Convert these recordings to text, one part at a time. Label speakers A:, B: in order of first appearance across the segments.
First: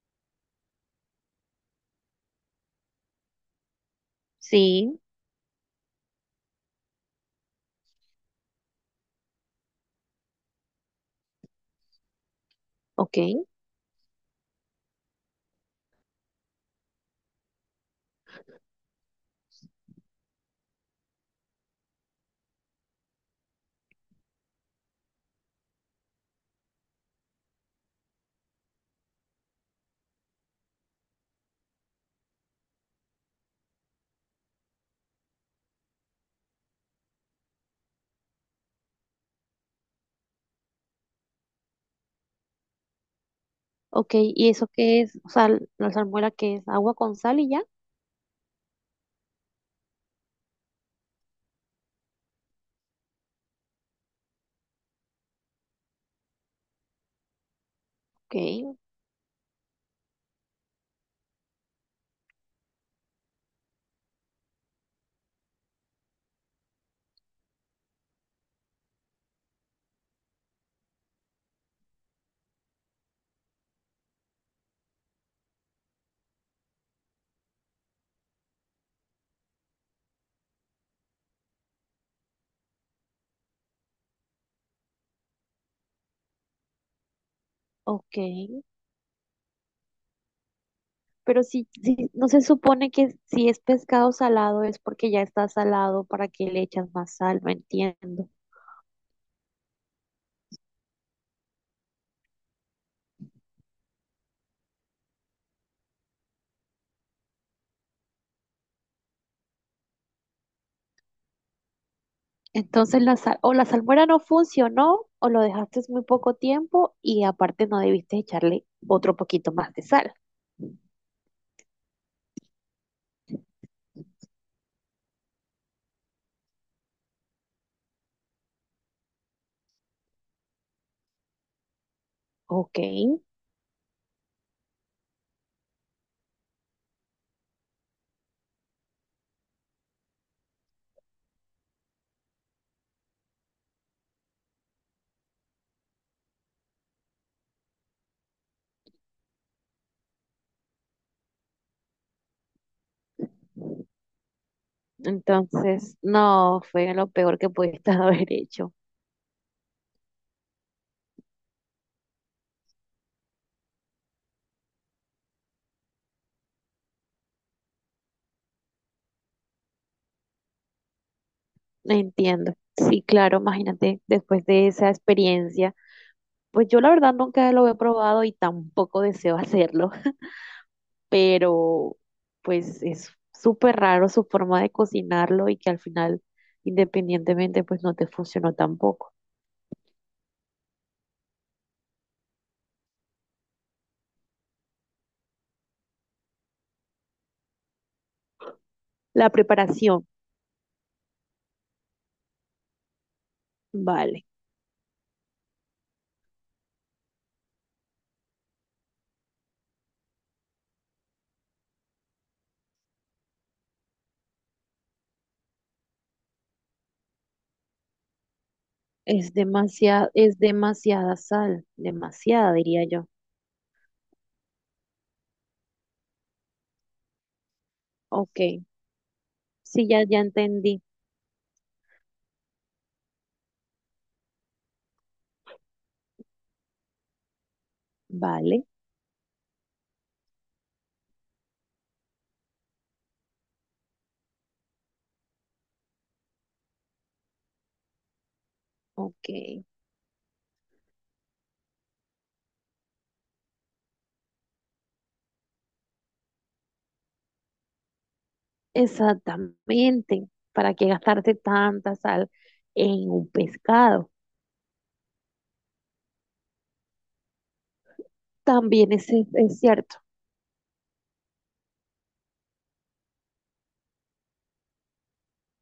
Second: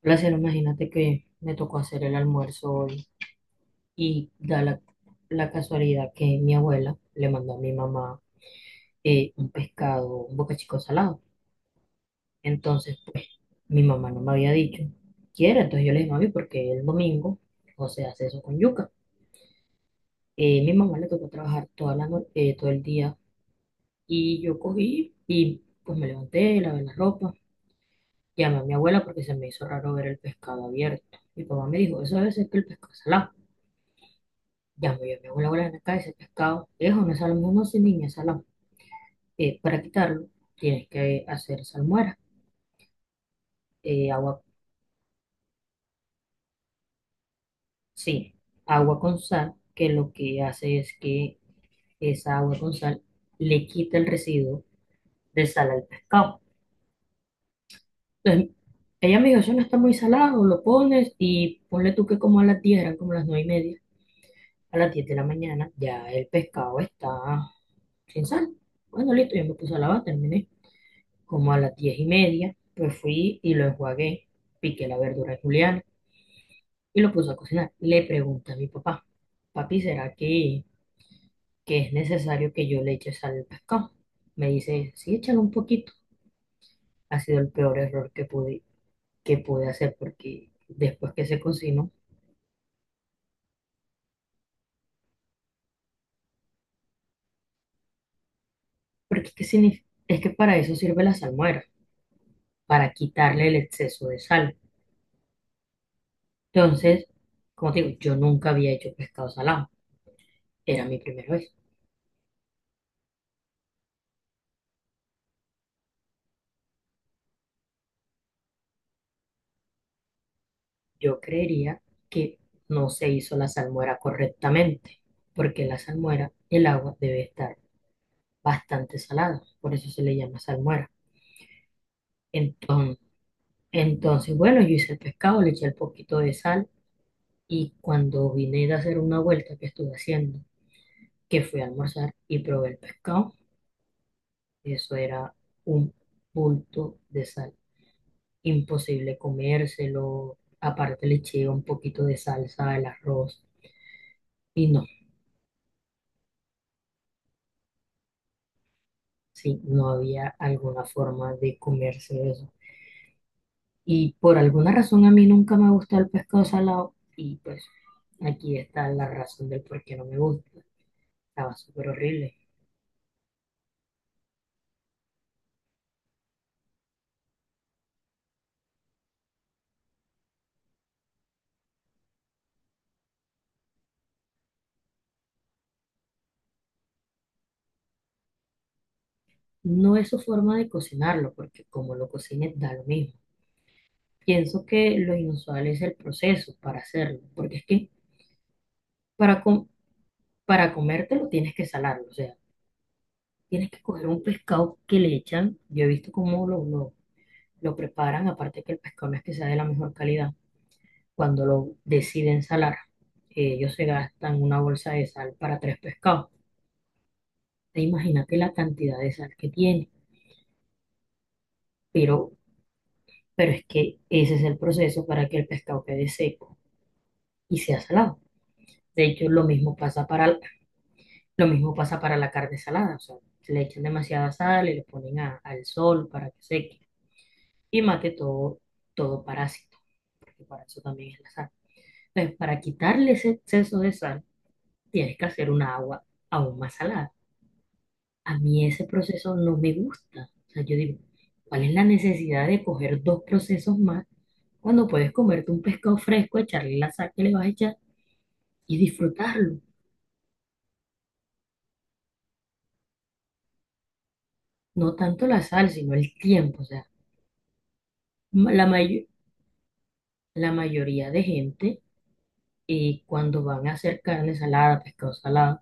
A: Placer, imagínate que me tocó hacer el almuerzo hoy y da la,
B: Sí,
A: la casualidad que mi abuela le mandó a mi mamá un pescado, un bocachico salado. Entonces, pues,
B: ok,
A: mi mamá no me había dicho, quiere. Entonces yo le dije, mami, porque el domingo José hace eso con yuca. Mi mamá le tocó trabajar toda la no- todo el día, y yo cogí y pues me levanté, lavé la ropa, llamé a mi abuela porque se me hizo raro ver el pescado abierto. Mi papá me dijo, eso debe ser que el pescado es salado. Llamo yo a mi abuela, abuela, ven acá, ese pescado es una salmuera. No, sin niña, salón. Para quitarlo tienes que hacer salmuera,
B: ok.
A: agua,
B: ¿Y eso qué es? O sea, la salmuera qué es agua con sal y ya.
A: sí, agua con sal, que lo que hace es que esa agua con sal le quita el residuo de sal al pescado.
B: Ok,
A: Entonces, ella me dijo, eso no está muy salado, lo pones y ponle tú que como a las 10, eran como las 9:30, a las 10 de la mañana ya el pescado está sin sal. Bueno, listo, yo me puse a lavar, terminé. Como a las 10:30, pues fui y lo enjuagué, piqué la verdura de juliana y lo puse a cocinar. Le pregunté a mi papá, papi, ¿será que, es necesario que yo le eche sal al pescado? Me dice, sí, échale un poquito. Ha sido el peor error
B: ok.
A: que pude hacer, porque después que se
B: Pero si,
A: cocinó,
B: si no se supone que si es pescado salado es porque ya está salado, ¿para que le echas más sal? No entiendo.
A: porque ¿qué significa? Es que para eso sirve la salmuera, para quitarle el exceso de sal. Entonces, como te digo, yo nunca había hecho pescado salado, era mi primera vez.
B: Entonces la sal, o la salmuera no funcionó o lo dejaste muy poco tiempo y aparte no debiste echarle otro poquito más de sal.
A: Yo creería que no se hizo la salmuera correctamente, porque la salmuera, el agua debe estar bastante salada, por eso se le llama salmuera.
B: Ok,
A: Entonces, entonces, bueno, yo hice el pescado, le eché un poquito de sal, y cuando vine de hacer una vuelta que estuve haciendo, que fui a almorzar y probé el pescado, eso era un bulto de sal, imposible comérselo. Aparte, le eché un poquito de salsa al arroz y no.
B: entonces no fue lo peor que pudiste haber hecho.
A: Sí, no había alguna forma de comerse eso. Y por alguna razón a mí nunca me gusta el pescado salado, y pues aquí está la razón del por qué no me gusta. Estaba súper horrible.
B: Entiendo. Sí, claro, imagínate, después de esa experiencia, pues yo la verdad nunca lo he probado y tampoco deseo hacerlo. Pero pues es súper raro su forma de cocinarlo y que al final, independientemente, pues no te funcionó tampoco.
A: No es su forma de cocinarlo, porque como lo cocines da lo mismo. Pienso que lo inusual es el proceso para hacerlo, porque es que
B: La
A: para, com-
B: preparación,
A: para comértelo tienes que salarlo. O sea, tienes que coger un
B: vale,
A: pescado que le echan. Yo he visto cómo lo preparan, aparte que el pescado no es que sea de la mejor calidad cuando lo deciden salar, ellos se gastan una bolsa de sal para tres pescados. Imagínate la cantidad de sal que tiene,
B: es demasiada sal,
A: pero,
B: demasiada, diría yo.
A: pero es que ese es el proceso para que el pescado quede seco y sea salado.
B: Ok,
A: De hecho,
B: sí, ya, ya entendí.
A: lo mismo pasa para la carne salada. O sea, se le echan demasiada sal y le ponen al sol para que seque y mate todo,
B: Vale,
A: todo parásito, porque para eso también es la sal. Entonces, para quitarle ese exceso de sal, tienes que hacer una agua aún más salada. A mí ese
B: ok,
A: proceso no me gusta. O sea, yo digo, ¿cuál es la necesidad de coger dos procesos más cuando puedes comerte un pescado fresco, echarle la sal que le vas a echar y disfrutarlo?
B: exactamente. ¿Para qué gastarte tanta sal en un pescado?
A: No tanto la sal, sino el tiempo. O sea, ma- la
B: También
A: mayo-
B: es cierto,
A: la mayoría de gente, cuando van a hacer carne salada, pescado salado,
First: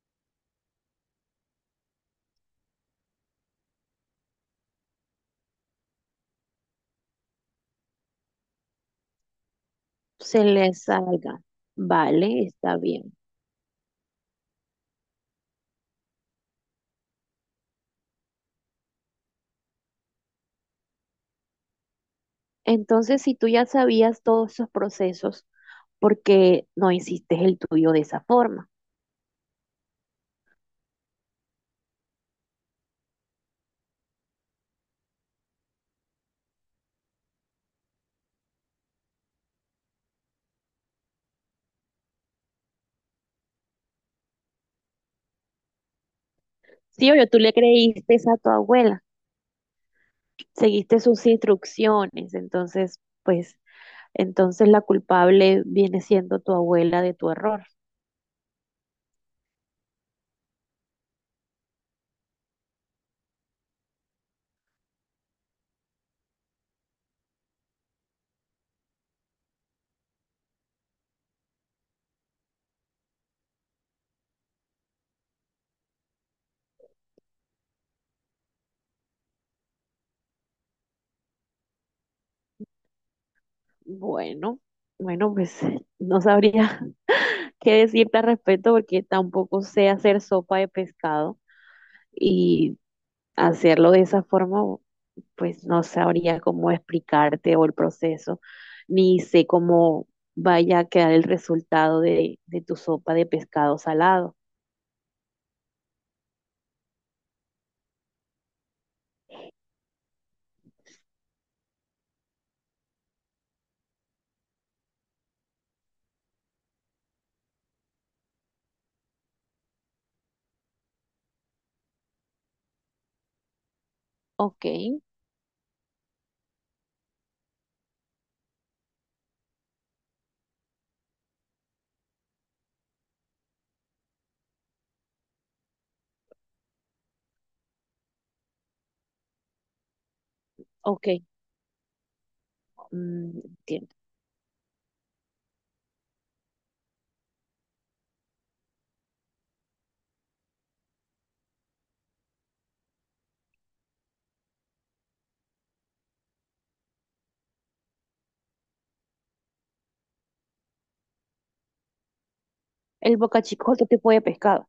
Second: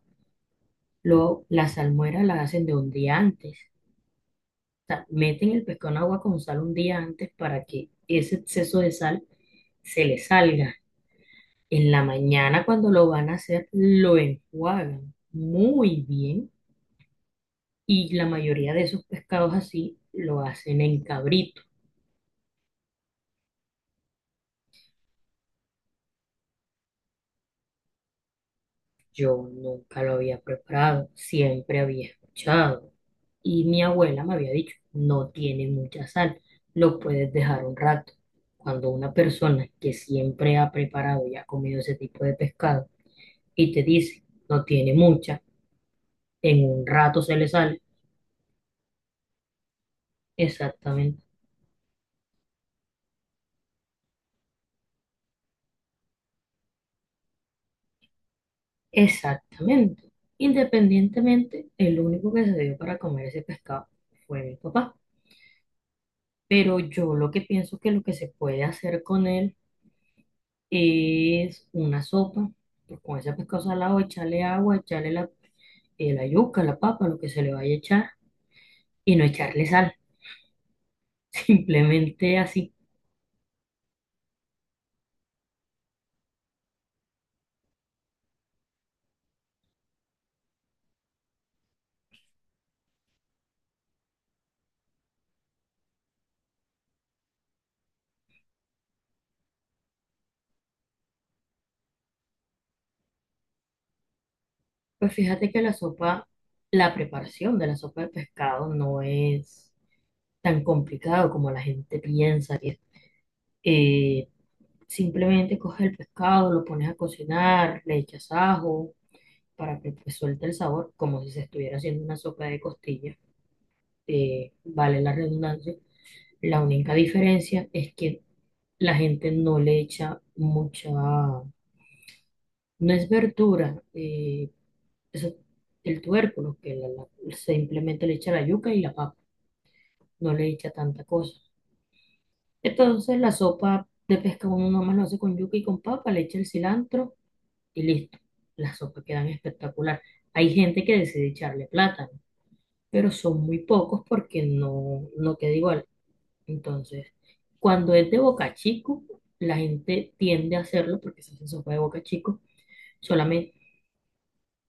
A: lo, la salmuera la hacen de un día antes. O sea, meten el pescado en agua con sal un día antes para que ese exceso de sal se le
B: se le
A: salga.
B: salga.
A: En la
B: Vale,
A: mañana
B: está
A: cuando lo
B: bien.
A: van a hacer, lo enjuagan muy bien, y la mayoría de esos pescados así lo hacen en cabrito.
B: Entonces, si tú ya sabías todos esos procesos, ¿por qué no hiciste el tuyo de esa forma?
A: Yo nunca lo había preparado, siempre había escuchado y mi abuela me había dicho, no tiene mucha sal, lo puedes dejar un rato. Cuando una persona que siempre ha preparado y ha comido ese tipo de pescado y te dice, no tiene mucha, en un
B: Sí,
A: rato
B: obvio,
A: se
B: tú
A: le
B: le
A: sale,
B: creíste a tu abuela, seguiste
A: exactamente.
B: sus instrucciones, entonces, pues, entonces la culpable viene siendo tu abuela de tu error.
A: Exactamente. Independientemente, el único que se dio para comer ese pescado fue mi papá. Pero yo lo que pienso que lo que se puede hacer con él es una sopa. Pues con ese pescado salado, echarle agua, echarle la yuca, la papa, lo que se le vaya a echar, y no echarle sal. Simplemente así.
B: Bueno, bueno, pues no sabría qué decirte al respecto porque tampoco sé hacer sopa de pescado y hacerlo de esa forma, pues no sabría cómo explicarte o el proceso, ni sé cómo vaya a quedar el resultado de tu sopa de pescado salado.
A: Pues fíjate que la sopa, la preparación de la sopa de pescado no es tan complicado como la gente piensa que es. Eh, Simplemente coges el pescado, lo pones a cocinar, le echas ajo para que pues suelte el sabor, como si se estuviera haciendo una sopa de costillas.
B: Ok,
A: Vale la redundancia. La única diferencia es que la gente no le echa mucha, no es verdura, eso- el tubérculo, simplemente le echa la yuca y la papa, no le echa tanta
B: ok,
A: cosa. Entonces la
B: mm,
A: sopa
B: entiendo.
A: de pescado uno nomás lo hace con yuca y con papa, le echa el cilantro y listo. Las sopas quedan espectacular. Hay gente que decide echarle plátano, pero son muy pocos porque no, no queda igual. Entonces, cuando es de boca chico, la gente tiende a hacerlo porque se hace sopa de boca chico.
B: El
A: Solamente,
B: bocachico es otro tipo de pescado.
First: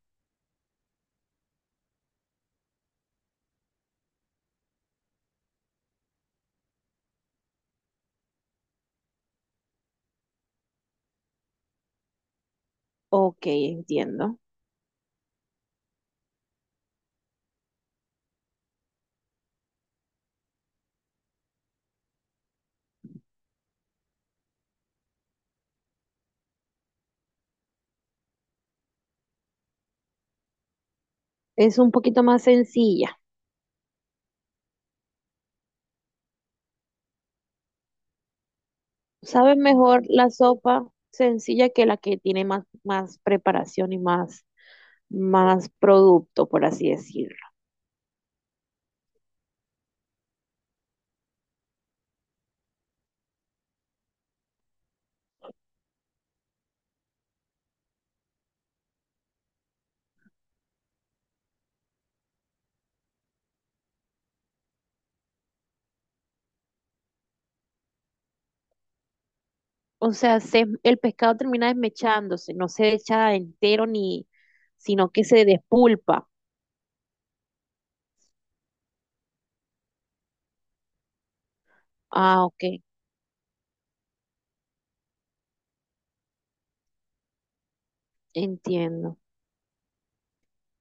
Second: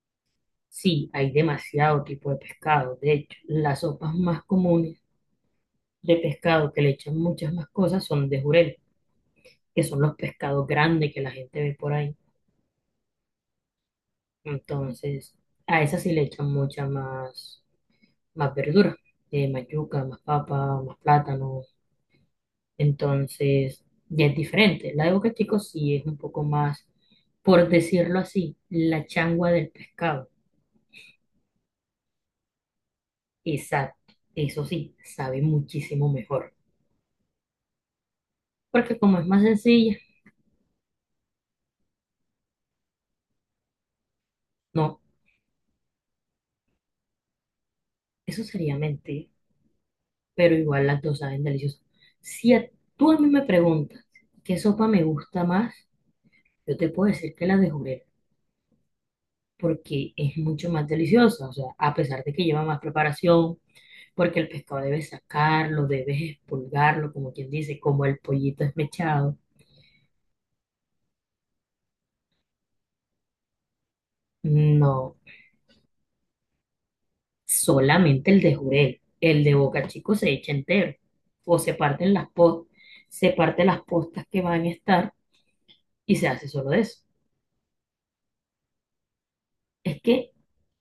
A: sí, hay demasiado tipo de pescado. De hecho, las sopas más comunes de pescado, que le echan muchas más cosas, son de jurel, que son los pescados grandes que la gente ve por ahí.
B: Ok, entiendo.
A: Entonces, a esas sí le echan mucha más verdura, más yuca, más papa, más plátano. Entonces, ya es diferente. La de Boquetico sí es un poco más, por decirlo así, la changua del pescado.
B: Es un poquito más sencilla.
A: Exacto, eso sí, sabe muchísimo mejor. Porque como es más
B: Sabe
A: sencilla,
B: mejor la sopa sencilla que la que tiene más, más preparación y más
A: no,
B: más producto, por así decirlo.
A: eso sería mentir, pero igual las dos saben deliciosas. Si a- Tú a mí me preguntas qué sopa me gusta más, yo te puedo decir que la de jurel, porque es mucho más deliciosa. O sea, a pesar de que lleva más preparación, porque el pescado debes sacarlo, debes expulgarlo, como quien dice, como el pollito esmechado.
B: O sea, el pescado termina desmechándose, no se echa entero ni, sino
A: No,
B: que se despulpa.
A: solamente el de jurel, el de boca chico se echa entero o se parten las
B: Ah, ok,
A: postas, se parte las postas que van a estar y se hace solo de eso.
B: entiendo.
A: Es que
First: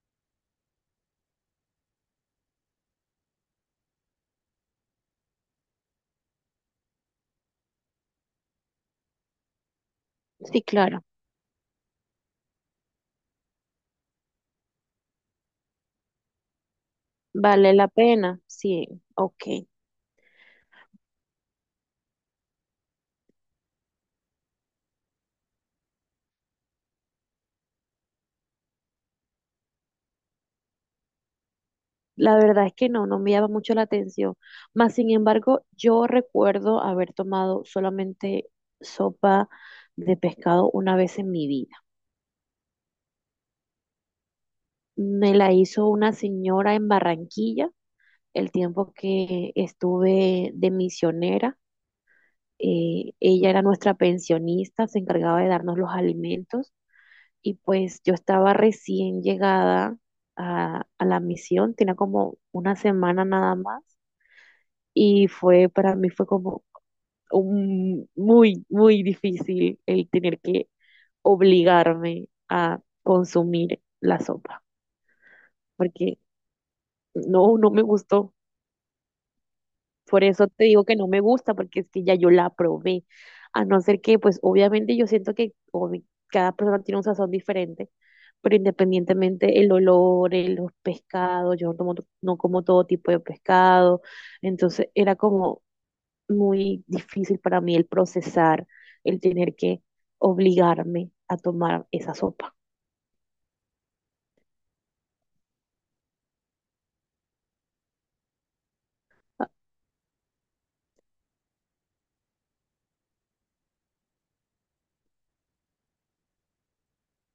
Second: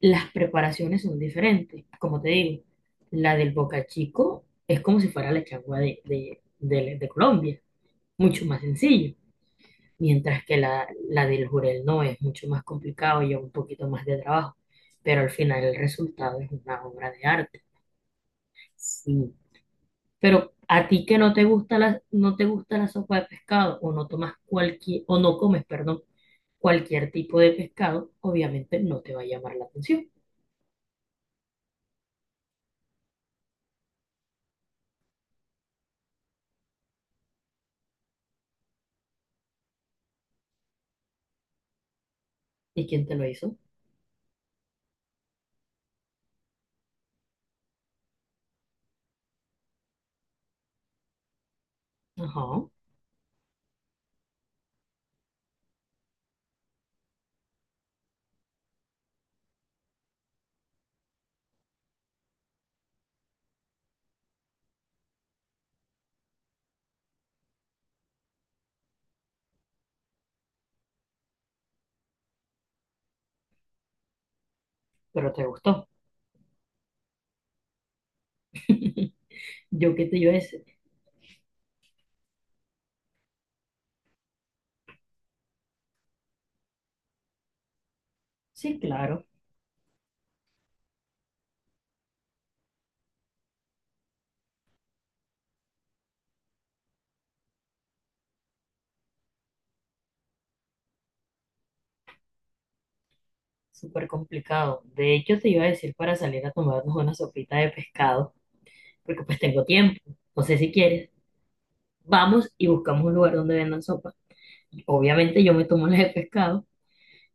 A: las preparaciones son diferentes, como te digo, la del boca chico es como si fuera la changua de Colombia, mucho más sencillo. Mientras que
B: Sí,
A: la,
B: claro,
A: la del jurel no es mucho más complicado y lleva un poquito más de trabajo, pero al final el resultado es una obra de arte.
B: vale la pena. Sí,
A: Sí.
B: ok.
A: Pero a ti que no te gusta no te gusta la sopa de pescado, o no tomas o no comes, perdón, cualquier tipo de pescado, obviamente no te va a llamar la atención.
B: La verdad es que no, no me llama mucho la atención. Más sin embargo, yo recuerdo haber tomado solamente sopa de pescado una vez en mi vida.
A: ¿Y quién te lo hizo?
B: Me la hizo una señora en Barranquilla el tiempo que estuve de misionera.
A: Ajá,
B: Ella era nuestra pensionista, se encargaba de darnos los alimentos y pues yo estaba recién llegada a la misión, tenía como una semana nada más y fue para mí fue como muy, muy difícil el tener que obligarme a consumir la sopa,
A: pero te gustó.
B: porque no, no me gustó.
A: Yo qué te
B: Por
A: iba a
B: eso te
A: decir.
B: digo que no me gusta, porque es que ya yo la probé. A no ser que, pues obviamente yo siento que cada persona tiene un sazón diferente, pero
A: Sí, claro,
B: independientemente el olor, los pescados, yo no tomo, no como todo tipo de pescado, entonces era como muy difícil para mí el procesar, el tener que obligarme a tomar esa sopa.
A: súper complicado. De hecho, te iba a decir para salir a tomarnos una sopita de pescado, porque pues
B: Ah,
A: tengo tiempo. No sé si quieres. Vamos y buscamos un lugar donde vendan sopa. Obviamente yo me tomo las de pescado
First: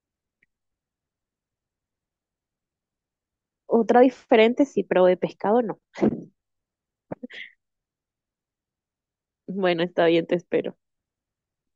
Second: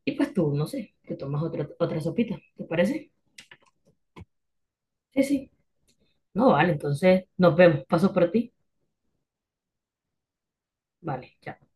A: y pues tú, no sé, te tomas otra, otra sopita. ¿Te parece?
B: otra diferente, sí, pero de
A: Sí, sí.
B: pescado no.
A: No, vale, entonces nos vemos. Paso por ti.
B: Bueno, está bien, te espero.
A: Vale, chao.